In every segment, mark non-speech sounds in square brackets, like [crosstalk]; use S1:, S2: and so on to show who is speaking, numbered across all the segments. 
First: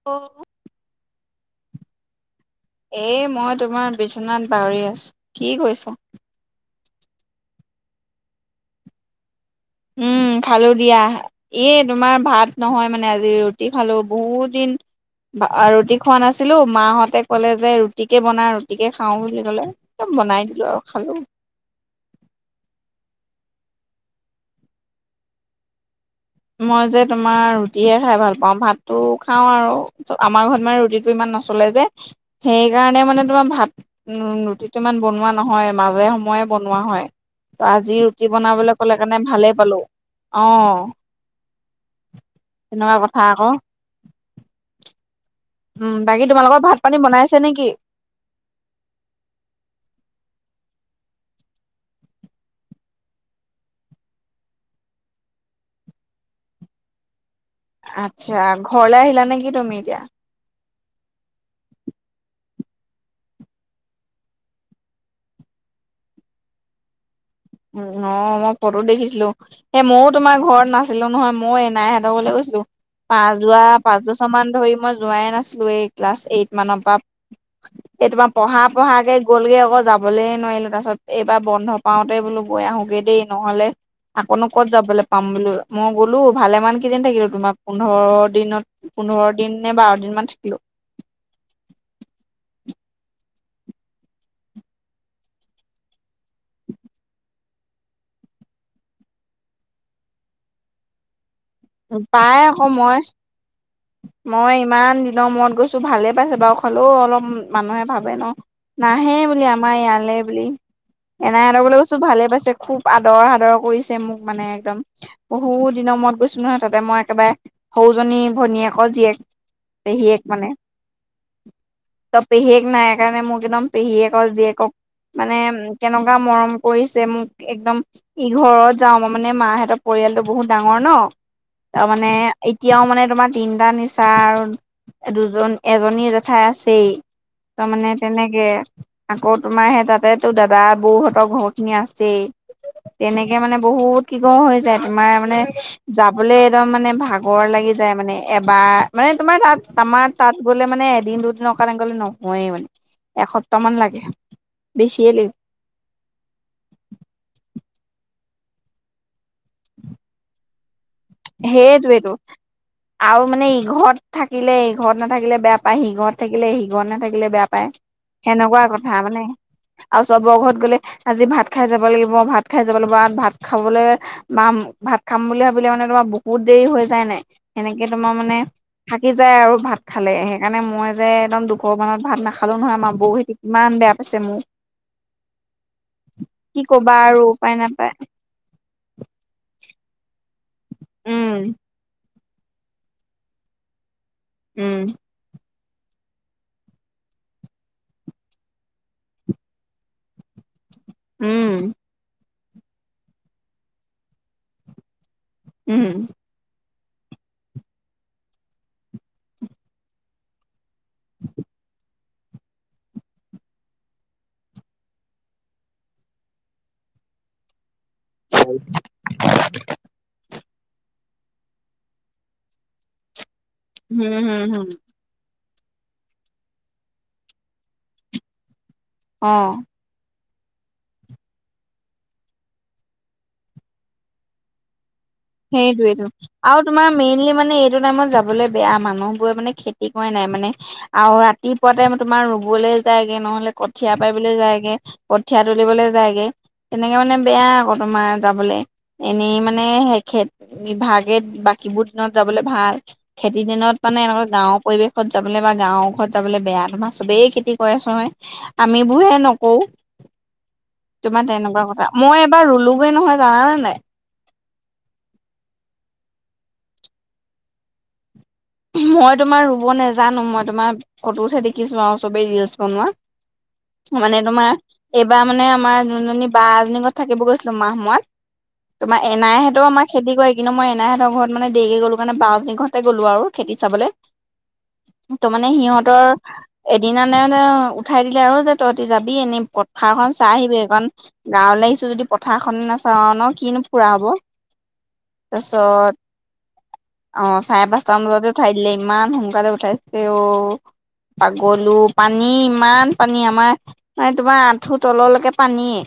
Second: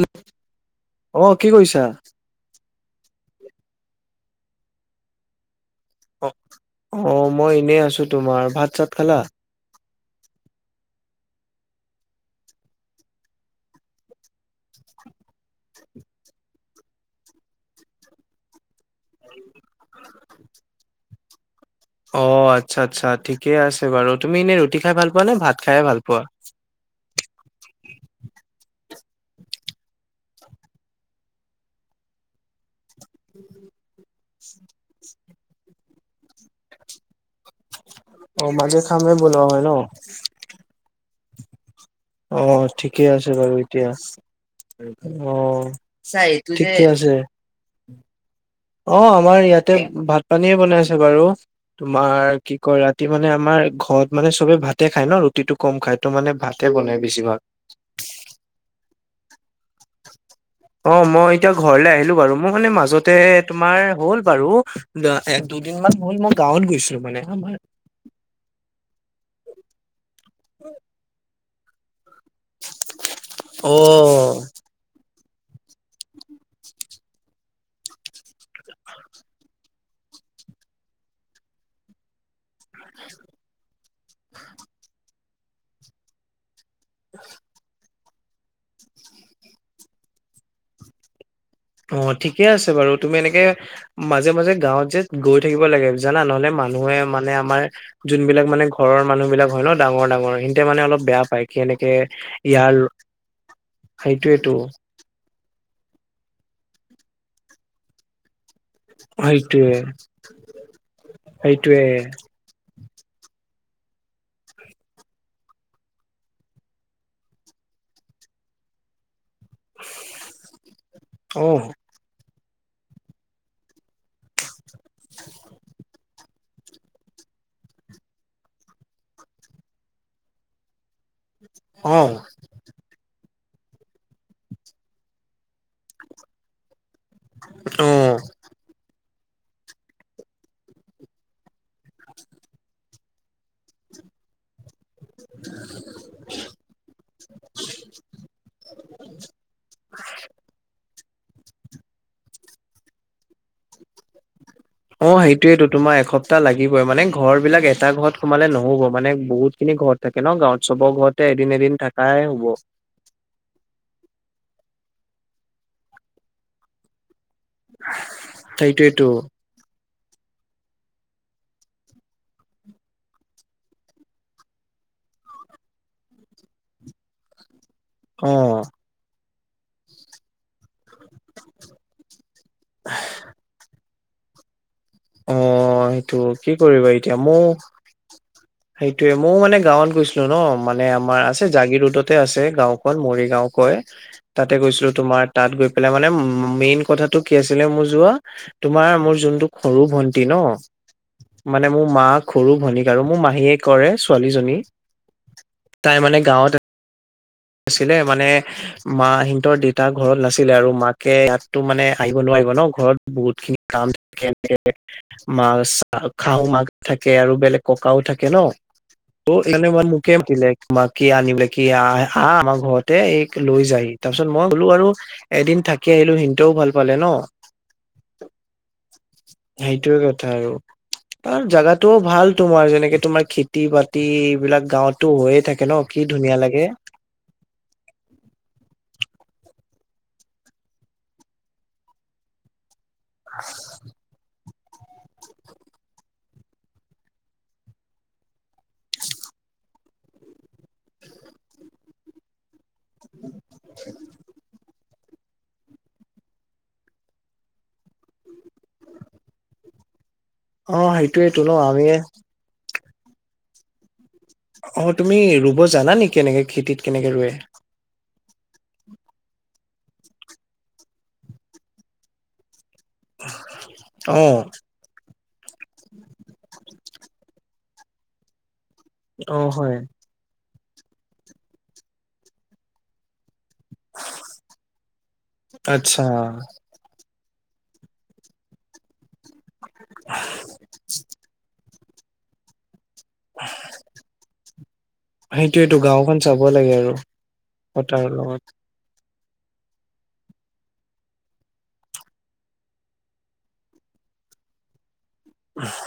S1: উম,
S2: এ
S1: অ কি কৰিছা?
S2: এই মই তোমাৰ বিচনাত বাগৰি আছো, কি কৰিছা?
S1: অ, অ মই এনেই আছো তোমাৰ, ভাত - চাত খালা?
S2: উম খালো দিয়া। এ তোমাৰ ভাত নহয় মানে আজি ৰুটি খালো বহুত দিন ভা ৰুটি খোৱা নাছিলো, মাহঁতে ক'লে যে ৰুটিকে বনা ৰুটিকে খাও বুলি কলে। এ বনাই দিলো আও খালো।
S1: অ আচ্ছা আচ্ছা ঠিকে আছে বাৰু তুমি এনেই ৰুটি খাই ভাল পোৱা নে ভাত খাইয়ে ভাল পোৱা?
S2: মই যে তোমাৰ ৰুটিহে খাই ভাল পাও, ভাতটো খাও আৰু [unintelligible] আমাৰ ঘৰত মানে ৰুটিটো ইমান ন চলে যে সেইকাৰণে মানে তোমাৰ ভাত উম ৰুটিটো ইমান বনোৱা নহয় মাজে সময়ে বনোৱা হয়। ত আজি ৰুটি
S1: অ
S2: বনাবলৈ
S1: মাজে
S2: ক'লে
S1: খামে
S2: কাৰণে
S1: বনোৱা
S2: ভালেই
S1: হয় ন
S2: পালো, অ।
S1: অ
S2: তেনেকুৱা
S1: ঠিকে
S2: কথা
S1: আছে
S2: আকৌ
S1: বাৰু এতিয়া চ অ', ঠিকে আছে।
S2: তেনেকেই।
S1: অ', আমাৰ ইয়াতে ভাত পানীয়ে বনাইছে বাৰু। তোমাৰ কি কয় ৰাতি মানে আমাৰ ঘৰত মানে চবে ভাতে খাই ন' ৰুটিটো ক'ম খাই। তো মানে ভাতে বনাই বেছিভাগ।
S2: আচ্ছা, ঘৰলে আহিলা নে কি তুমি এতিয়া?
S1: অ', মই এতিয়া ঘৰলে আহিলো বাৰু, মোৰ মানে মাজতে তোমাৰ হ'ল বাৰু এক দুদিনমান হ'ল মই গাঁৱত গৈছিলো মানে আমাৰ।
S2: উ, অ', মই ফটো দেখিছিলো, সেই ময়ো তোমাৰ ঘৰত নাছিলো নহয় ময়ো এনাই হঁতৰ ঘৰলৈ গৈছি লো, যোৱা
S1: অ
S2: পাঁচ বছৰ মান ধৰি মই যোৱাই নাছিলো এই ক্লাছ এইট মানৰ পৰা। এই তোমাৰ পঢ়া পঢ়াকে গ'লগে আকৌ যাবলে নোৱাৰিলো, তাৰ পিছত এইবাৰ বন্ধ পাওঁতে বোলো গৈ আহোগে দেই নহ'লে আকৌনো ক'ত যাবলৈ পাম বোলো, মই গ'লো ভালেমান কেইদিন থাকিলো, তোমাৰ পোন্ধৰ দিনত পোন্ধৰ দিন নে বাৰ দিন মান থাকিলো।
S1: অ', ঠিকে আছে বাৰু তুমি এনেকে মাজে মাজে গাঁৱত যে গৈ থাকিব লাগে জানা, নহ'লে মানুহে মানে আমাৰ যোনবিলাক মানে ঘৰৰ মানুহ বিলাক হয় ন' ডাঙৰ ডাঙৰ সিহতে মানে অলপ বেয়া পায়। কেনেকে
S2: পাই আকৌ
S1: ইয়াৰ
S2: মই
S1: সেইটোয়েতো
S2: মই ইমান দিনৰ মূৰত গৈছো ভালে পাইছে বাও, হ'লেও অলপ মানুহে ভাবে ন'! নাহে বুলি
S1: সেইটোয়ে
S2: আমাৰ ইয়ালে বুলি, এনাইহতৰ ঘৰলৈ
S1: সেইটোয়ে
S2: গৈছো ভালে পাইছে। খুব আদৰ-সাদৰ কৰিছে মোক মানে একদম। বহুত দিনৰ মূৰত গৈছিলো নহয় তাতে মই একেবাৰে, সৰুজনী ভনীয়েক ৰ জীয়েক, পেহীয়েক মানে।
S1: অ
S2: ত' পেহীয়েক নাই কাৰণে মোক একদম পেহীয়েকৰ জীয়েকক মানে কেন পুৰা মৰম কৰিছে মোক একদম। ইঘৰত যাওঁ মই মানে মাহঁতৰ পৰিয়ালটো বহুত ডাঙৰ ন'।
S1: অ
S2: তাৰমানে এতিয়াও মানে তোমাৰ তিনিটা নিচা আৰু দুজন এজনী জেঠাই আছেই। তাৰমানে
S1: অ
S2: তেনেকে। আকৌ তোমাৰ সেই তাতে তো দাদা বৌ হঁতৰ ঘৰ খিনি আছেই। তেনেকে মানে বহুত কিঘৰ হৈ যায় তোমাৰ মানে, যাবলৈ একদম মানে ভাগৰ লাগি যায় মানে। এবাৰ মানে তোমাৰ তাত আমাৰ তাত গ'লে মানে এদিন দুদিনৰ কাৰণে গ'লে নহয়েই মানে। এসপ্তাহ মান লাগে। বেছিয়ে
S1: অ',
S2: লাগিব
S1: সেইটোয়েতো তোমাৰ এসপ্তাহ লাগিবই, মানে ঘৰ বিলাক এটা ঘৰত সোমালে নহ'ব মানে বহুত খিনি ঘৰ থাকে ন' গাঁৱত চবৰ ঘৰতে এদিন এদিন
S2: সেইটোৱেইটো
S1: থাকাই হ'ব।
S2: আৰু মানে ইঘৰত থাকিলে ইঘৰত নাথাকিলে বেয়া পায় সিঘৰত থাকিলে সিঘৰত নাথাকিলে বেয়া পায়। পাই সেনেকুৱা কথা
S1: সেইটোয়েতো
S2: মানে। আৰু চবৰ ঘৰত গ'লে আজি ভাত খাই যাব লাগিব, ভাত খাই যাব লাগিব ভাত খাবলৈ বা ভাত খাম বুলি ভাবিলে মানে তোমাৰ বহুত দেৰি হৈ যায় নাই, সেনেকে তোমাৰ
S1: অ
S2: মানে থাকি যায় আৰু ভাত খালে, সেইকাৰণে মই যে একদম দুখৰ মানত ভাত নাখালো নহয় আমাৰ বৌ খেতি কিমান বেয়া পাইছে মোক।
S1: অ', সেইটো কি কৰিবা
S2: কবা
S1: এতিয়া,
S2: আৰু
S1: মোৰ
S2: উপায় নাপায়
S1: সেইটোয়ে ময়ও মানে গাঁৱত গৈছিলো ন' মানে আমাৰ আছে
S2: উম
S1: জাগি ৰোডত তাতে আছে গাঁওখন মৰিগাঁও কয়, তাতে গৈছিলো
S2: উম
S1: তোমাৰ। তাত গৈ পেলাই মানে মেইন কথাটো কি আছিলে মোৰ যোৱা, তোমাৰ মোৰ যোনটো সৰু ভন্টি ন, মানে
S2: উম
S1: মোৰ মাক সৰু ভনীক আৰু মোৰ মাহীয়ে কৰে ছোৱালীজনী
S2: উম
S1: তাই মানে গাঁৱতে আছিলে মানে মা হিন্তৰ দেতা ঘৰত নাছিলে আৰু মাকে ইয়াতটো মানে আহিব নোৱাৰিব ন, ঘৰত বহুত খিনি কাম [unintelligible] খাওঁ মাক থাকে আৰু বেলেগ ককাও থাকে ন, ত' [unintelligible] মোকে মাতি যাই মা আনিবলে [unintelligible] হা আমাৰ ঘৰতে এইক লৈ যায়
S2: হম
S1: তাৰপিছত মই
S2: হম হম
S1: গ'লো আৰু এদিন থাকি আহিলোঁ সিহঁতেও ভাল পালে ন'
S2: অ
S1: সেটোয়ে কথা আৰু। অ' আৰু জাগাটোও ভাল তোমাৰ যেনেকে তোমাৰ খেতি-বাতি এইবিলাক গাঁৱত টো হৈয়ে থাকে ন, কি
S2: সেইটোয়েটো
S1: ধুনীয়া
S2: আৰু
S1: লাগে।
S2: তোমাৰ মেইনলি মানে এইটো টাইমত যাবলৈ বেয়া মানুহবোৰে মানে খেতি কৰে নাই, মানে আৰু ৰাতিপুৱা টাইম তোমাৰ ৰুবলে যায়গে নহ'লে, কঠিয়া পাৰিবলৈ যায়গে। কঠীয়া তুলিবলৈ যায়গে তেনেকে মানে বেয়া আকৌ তোমাৰ যাবলে এনেই মানে খেত বিভাগে বাকীবোৰ দিনত যাবলে ভাল খেতিৰ দিনত মানে, এনেকুৱা গাঁৱৰ পৰিৱেশ ঘৰত যাবলে বা গাঁওৰ ঘৰত যাবলে বেয়া তোমাৰ চবেই খেতি কৈ আছোঁ নহয়। আমি বোৰহে নকওঁ
S1: অ
S2: তোমাৰ
S1: সেইটোয়েতো ন
S2: তেনেকুৱা কথা
S1: আমিয়ে
S2: মই এবাৰ ৰুলোগে নহয়, জানানে নাই?
S1: অ' তুমি ৰুব জানা নেকি কেনেকে খেতিত কেনেকে ৰুৱে?
S2: মই তোমাৰ ৰুব নেজানো মই তোমাৰ ফটোতহে দেখিছোঁ আৰু চবেই ৰিলচ বনোৱা। মানে
S1: অ
S2: তোমাৰ এইবাৰ মানে আমাৰ যোনজনী বা এজনীঘৰত থাকিব গৈছিলোঁ মাহ, মই তোমাৰ
S1: অ
S2: এনাইহেতেওঁ
S1: হয়
S2: আমাৰ খেতি কৰি কিন্তু মই এনাইহঁতৰ ঘৰত মানে দেৰিক গলোঁ কাৰনে বা [unintelligible] ঘৰতে গলোঁ আৰু। চাবলে ত' মানে
S1: আচ্ছা
S2: সিহঁতৰ এদিনা [unintelligible] উঠাই দিলে আৰু যে তইহঁতি যাবি এনেই পথাৰখন চাই আহিবি কাৰণ গাঁৱলে আহিছোঁ যদি পথাৰখন নাচাওঁ ন, কিনো ফুৰা হ'ব।
S1: সেইটোয়েতো
S2: তাছত
S1: গাঁওখন চাব লাগে আৰু
S2: অ' চাৰে পাঁচটামান
S1: পতাৰৰ
S2: বজাতে
S1: লগত
S2: উঠাই [unintelligible] ইমান সোনকালে উঠাইছে অ'। পাগলোঁ পানী ইমান পানী আমাৰ মানে তোমাৰ আঁঠু তলল একে পানীয়ে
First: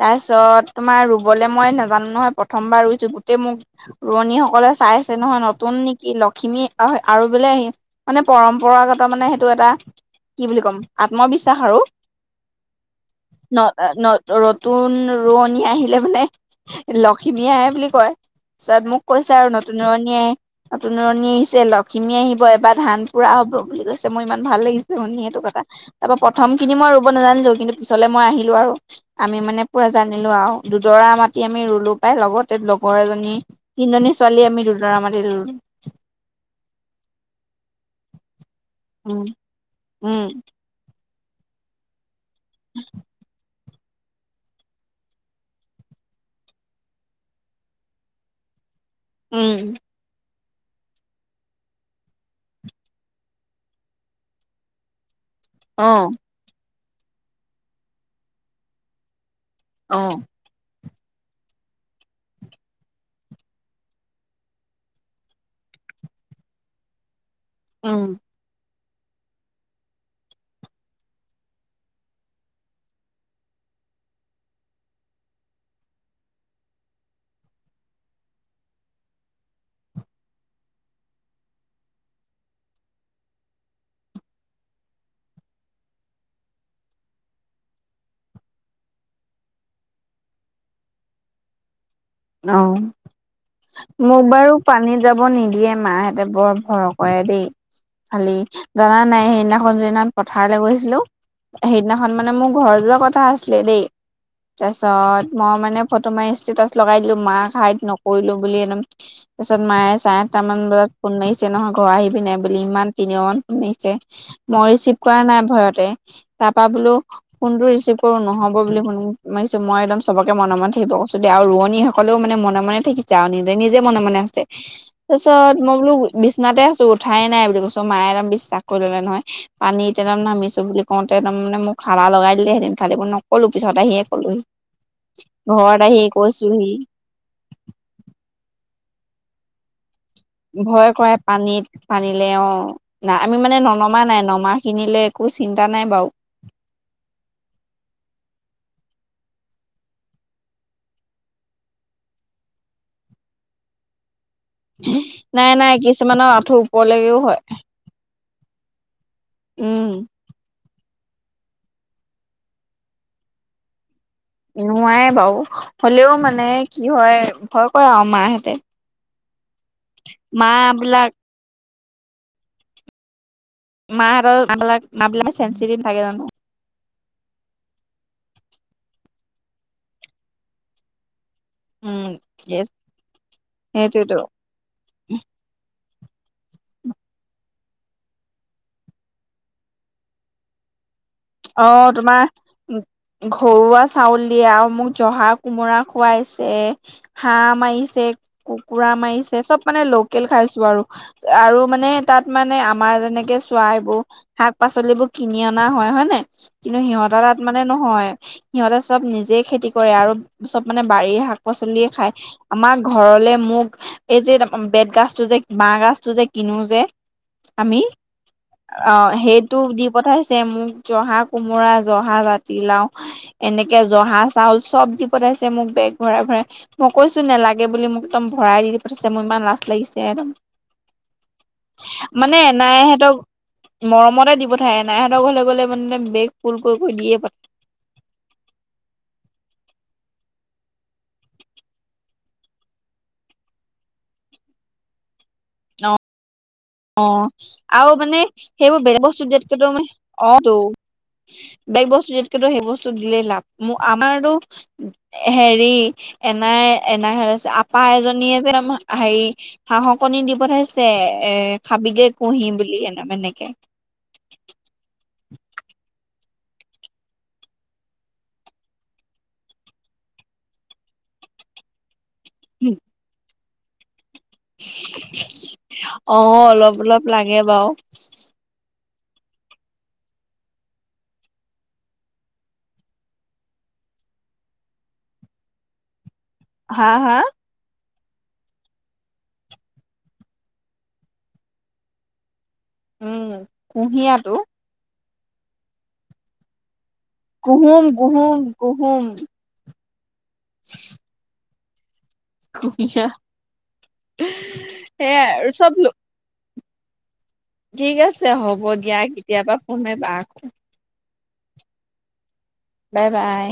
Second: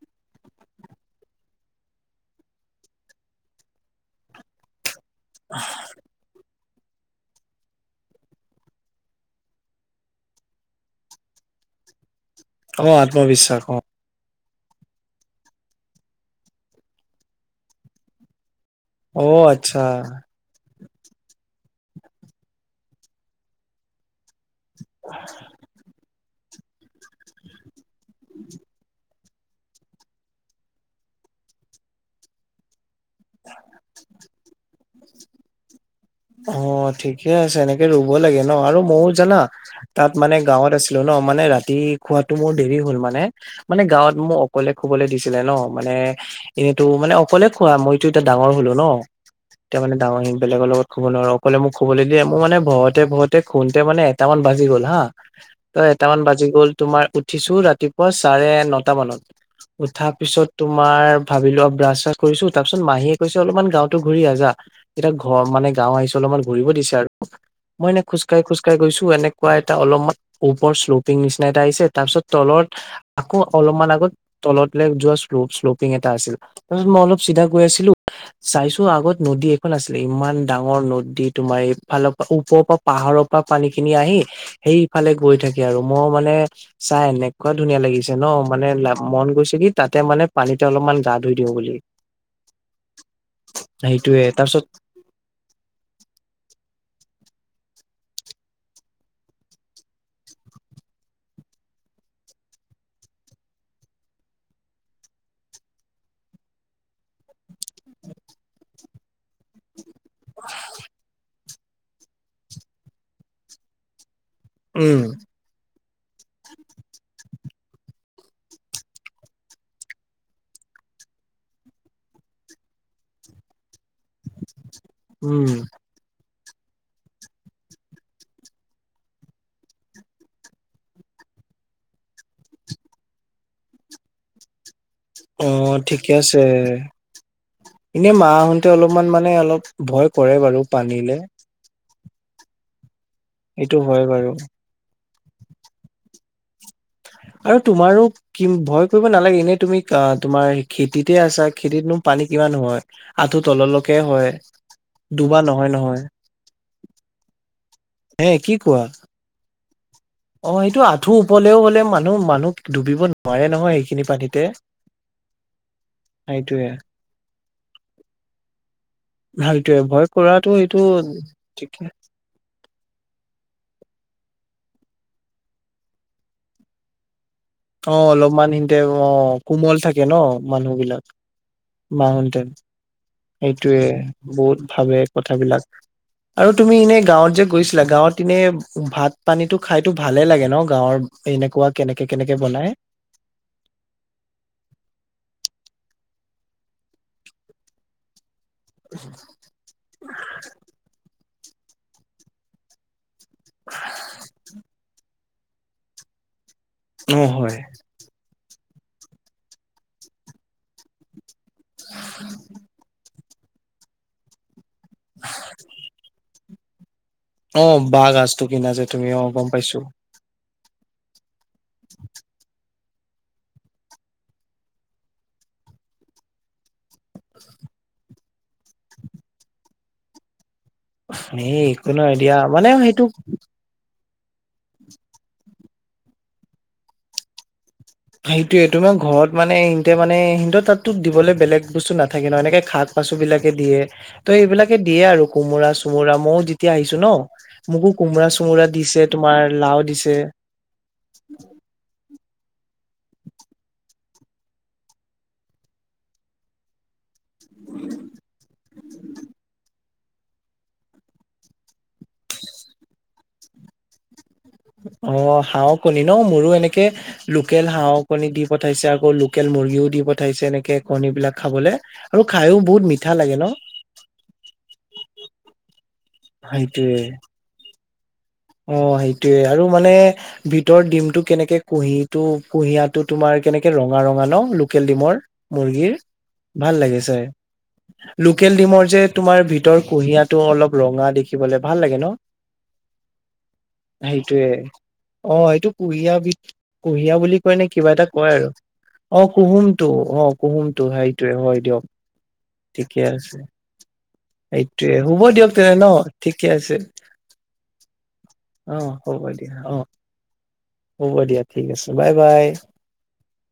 S2: তাইছ পিছত তোমাৰ ৰুবলে মই নেজানো নহয়, প্ৰথমবাৰ ৰুইছো গোটেই মোক ৰোৱনীসকলে চাইচ ছে নহয় নতুন নেকি লখিমী আৰু বোলে আহি মানে পৰম্পৰাগত মানে সেইটো এটা কি বুলি ক'ম আত্মবিশ্বাস আৰু
S1: অ আত্মবিশ্বাস অ
S2: [unintelligible] ৰতুন ৰোৱনী আহিলে মানে লখিমী আহে বুলি কয়, [unintelligible]
S1: অ
S2: কৈছে আৰু নতুন
S1: আচ্ছা
S2: ৰোৱনীয়ে নতুন ৰোৱনী আহিছে লখিমী আহিব এবাৰ ধান পুৰা হ'ব বুলি কৈছে ছে মই ইমান ভাল লাগিছে শুনি সেইটো কথা তাৰ পা প্ৰথম খিনি মই ৰুৱ [unintelligible] নাজানিলোঁ কিন্তু পিছলে মই আহিলোঁ আৰু আমি মানে পুৰা জানিলোঁ আৰু দুদৰা মাতি আমি ৰুলোঁ পাই লগতে লগৰ এজনী, তিনিজনী ছোৱালী আমি দুদৰা মাতি ৰুলোঁ।
S1: অ' ঠিকে আছে এনেকে ৰুব লাগে ন, আৰু ময়ও
S2: উম
S1: জানা তাত মানে
S2: উম
S1: গাঁৱত আছ ন, মানে ৰাতি খোৱাটো মোৰ দেৰি হ'ল মানে মানে গাঁৱত মোক অকলে শুবলে দিছিলে ন' মানে এনেতো মানে অকলে শোৱা, মইতো এতিয়া ডাঙৰ হ'লো ন।
S2: উম,
S1: এতিয়া মানে ডাঙৰ হৈ বেলেগৰ লগত খুব নোৱাৰো অকলে মোক শুবলৈ দিয়ে মোৰ মানে ভয়তে ভয়তে শুওতে মানে এটামান বাজি গ'ল হা তই
S2: অ
S1: এটামান বাজি গ'ল তোমাৰ উঠিছো ৰাতিপুৱা চাৰে নটা মানত
S2: অ
S1: উঠাৰ পিছত তোমাৰ ভাবি লোৱা ব্ৰাছ চাছ কৰিছো তাৰপিছত মাহীয়ে কৈছে অলপমান গাঁওতো ঘূৰি আ যা এতিয়া ঘৰ মানে গাঁও আহিছো অলপমান ঘূৰিব দিছে আৰু মই
S2: উম
S1: এনে খোজকঢ়া খোজকাঢ়ি খোজকাঢ়ি গৈছো এনেকুৱা এটা অলপমান ওপৰৰ শ্লোপিং নিচিনা এটা আহিছে তাৰপিছত তলত আকৌ অলপমান আগত তলত যোৱা শ্লপ শ্লোপিং এটা আছিল তাৰপিছত মই অলপ চিধা গৈ আছিলো চাইছো আগত নদী এখন আছিলে ইমান ডাঙৰ নদী তোমাৰ এইফালৰ পৰা ওপৰৰ পৰা পাহাৰৰ পৰা পানী খিনি আহি সেই ফালে গৈ থাকে আৰু মই মানে চাই এনেকুৱা ধুনীয়া লাগিছে ন মানে ল মন গৈছে কি তাতে মানে পানীতে অলপমান গা ধুই দিওঁ বুলি [inaudible]
S2: অ
S1: সেইটোয়ে
S2: মোক বাৰু
S1: তাৰপিছত
S2: পানীত যাব নিদিয়ে মাহেতে বৰ ভয় কৰে দেই ভালেই জানা নে নাই সেইদিনাখন যিদিনা পথাৰলৈ গৈছিলো সেইদিনাখন মানে মোৰ ঘৰ যোৱা কথা আছিলে দেই তাৰপিছত মই মানে ফটো মাৰি ষ্টেটাচ লগাই দিলো মাক হাইত নকৰিলো বুলি একদম তাৰপিছত মায়ে চাৰে আঠটা মান বজাত ফোন মাৰিছে নহয় ঘৰ আহিবি নাই বুলি ইমান তিনিও ইমান ফু আহিছে মই
S1: উম
S2: ৰিচিভ কৰা নাই ভয়তে তাৰ পৰা বোলো ফোন টো ৰিচিভ কৰো নহ'ব বুলি শুনি মাৰিছো মই একদম চবকে মনে মন থাকিব কৈছো দে আৰু ৰ নি সকলেও মানে মনে মনে থাকিছে আৰু নিজে নিজে মনে মনে আছে
S1: উম
S2: তাৰপিছত মই বোলো বিচনাতে আছো উঠাই নাই বুলি কৈছো মায়ে একদম বিশ্বাস কৰি ললে নহয় পানী তলত নামিছো বুলি কওঁতে একদম মে মোক খালা লগাই দিলে হেতেন খালি এইবোৰ নকলো পিছত আহিয়ে কলোহি
S1: [inaudible] অ
S2: ঘৰত আহি
S1: ঠিকে আছে
S2: কৈছোহি
S1: এনে মা আহুতে অলপমান মানে অলপ ভয় কৰে বাৰু
S2: ভয় কৰে
S1: পানীলৈ
S2: পানীত পানীলে অ না আমি মানে
S1: এইটো
S2: ননমা
S1: হয়
S2: নাই
S1: বাৰু
S2: নমা খিনিলে একো চিন্তা নাই বাৰু
S1: আৰু তোমাৰো কি ভয় কৰিব নালাগে এনেই তুমি তোমাৰ খেতিতে আছা খেতিতনো পানী কিমান হয় আঠু তললৈকে হয় ডুবা
S2: নাই
S1: নহয়
S2: নাই
S1: নহয়
S2: কিছুমানৰ আঁঠুৰ ওপৰলৈকেও হয়
S1: হে কি কোৱা
S2: উম
S1: অ সেইটো আঁঠু ওপৰলেও হ'লে মানুহ মানুহ ডুবিব নোৱাৰে নহয় সেইখিনি পানীত।
S2: নোৱাই বাৰু হ'লেও মানে
S1: সেইটোয়ে
S2: কি হয় ভয় কৰে আৰু মাহঁতে
S1: সেইটোৱে ভয়
S2: মা
S1: কৰাটো সেইটো
S2: বিলাক
S1: ঠিকে
S2: মাহত নামবাক নামাবিলাক চেনচিটিভ থাকে জানো
S1: অ অলপমান সিহতে অ কোমল থাকে ন মানুহ বিলাক
S2: উম, ইয়েচ
S1: সেইটোৱে বহুত ভাবে কথাবিলাক আৰু তুমি এনেই গাঁৱত যে গৈছিলা গাঁৱত এনে ভাত পানীটো খাইতো ভালে লাগে ন গাঁৱৰ এনেকুৱা
S2: অ',
S1: কেনেকে
S2: তোমাৰ
S1: কেনেকে বনাই
S2: ঘৰুৱা চাউল দিয়ে আৰু মোক জহা কোমোৰা খুৱাইছে হাম মাৰিছে কুকুৰা মাৰিছে চব মানে লোকেল খাইছো আৰু আৰু মানে তাত মানে আমাৰ যেনেকে চোৱা এইবোৰ শাক-পাচলিবোৰ কিনি অনা হয় হয় নে? কিন্তু
S1: অ
S2: সিহঁতৰ তাত
S1: হয়।
S2: মানে নহয়, সিহঁতে চব নিজে খেতি কৰে আৰু চব মানে বাৰীৰ শাক শাক-পাচলিয়ে খায়। আমাৰ ঘৰলে মোক এই যে বেত গাছটো যে বাঁহ গাছটো যে কিনো যে
S1: অ
S2: আমি
S1: বাঁহ গাজটো কিনা যে তুমি
S2: অ'
S1: গম
S2: সেইটো
S1: পাইছো
S2: দি পঠাইছে মোক। জহা কোমোৰা, জহা জাতিলাও এনেকে জহা চাউল চব দি পঠাইছে মোক বেগ ভৰাই ভৰাই। মই কৈছো নেলাগে বুলি মোক একদম ভৰাই দি পঠাইছে। মোৰ ইমান লাজ লাগিছে একদম।
S1: সেই একো নহয় দিয়া মানে সেইটো
S2: মৰমতে দি পঠায়। এনাইহঁতৰ ঘৰলে গ'লে মানে বেগ ফুল কৰি কৰি দিয়ে পঠায়।
S1: সেইটোৱেইটো তোমাৰ ঘৰত মানে সিহঁতৰ মানে সিহঁতৰ তাততো দিবলে বেলেগ বস্তু নাথাকে ন' এনেকে শাক পাচোবিলাকে দিয়ে, ত' এইবিলাকে দিয়ে আৰু কোমোৰা,
S2: অ'
S1: চোমোৰা মই
S2: অ' আৰু মানে সেইবোৰ
S1: দিছে
S2: বেলেগ বস্তু
S1: তোমাৰ
S2: দিয়াতকেটো
S1: লাও দিছে
S2: অ' টো। বেগ বস্তু দিয়াতকেতো সেই বস্তু দিলেই লাপ আমাৰতো আমাৰটো হেৰি এনাই এনাইহে ওলাইছে। আপা এজনীয়ে যে হেৰি হাঁহৰ কণী দি পঠাইছে এ খাবিগে কুঁহি বুলি এনেকে এনেকে।
S1: অ' হাঁহৰ কণী ন' মোৰো এনেকে লোকেল হাঁহৰ কণী দি পঠাইছে আকৌ লোকেল মুৰ্গীও দি পঠাইছে, এনেকে কণী বিলাক খাবলে। আৰু খাইও বহুত মিঠা লাগে ন'।
S2: অ' অলপ
S1: সেইটোয়ে
S2: অলপ লাগে বাৰু।
S1: অ' সেইটোৱে আৰু মানে ভিতৰ ডিমটো কেনেকে কুহিটো, কুহিয়াটো তোমাৰ কেনেকে ৰঙা, ৰঙা ন' লোকেল ডিমৰ। মুৰ্গীৰ ভাল
S2: হা হা
S1: লাগিছে। লোকেল ডিমৰ যে তোমাৰ ভিতৰ কুহিয়াটো অলপ ৰঙা দেখিবলৈ ভাল লাগে ন'।
S2: উম। কুঁহিয়াটো
S1: সেইটোয়ে অ' এইটো কুহিয়াবিধ কুহিয়া বুলি কৈ নে
S2: কুহুম
S1: কিবা এটা কয়
S2: কুহুম
S1: আৰু
S2: কুহুম
S1: অ' কুহুমটো অ' কুহুমটো সেইটোৱে হয় দিয়ক। ঠিকে
S2: কুঁহিয়া
S1: আছে, সেইটোৱে হ'ব
S2: সেয়াই আৰু
S1: দিয়ক
S2: চব
S1: তেনেহ'লে ন' ঠিকে আছে।
S2: ঠিক আছে হ'ব
S1: অ
S2: দিয়া।
S1: হ'ব দিয়া
S2: কেতিয়াবা
S1: অ
S2: ফোন মাৰিবা আকৌ।
S1: হ'ব দিয়া ঠিক আছে বাই বাই।
S2: Bye bye.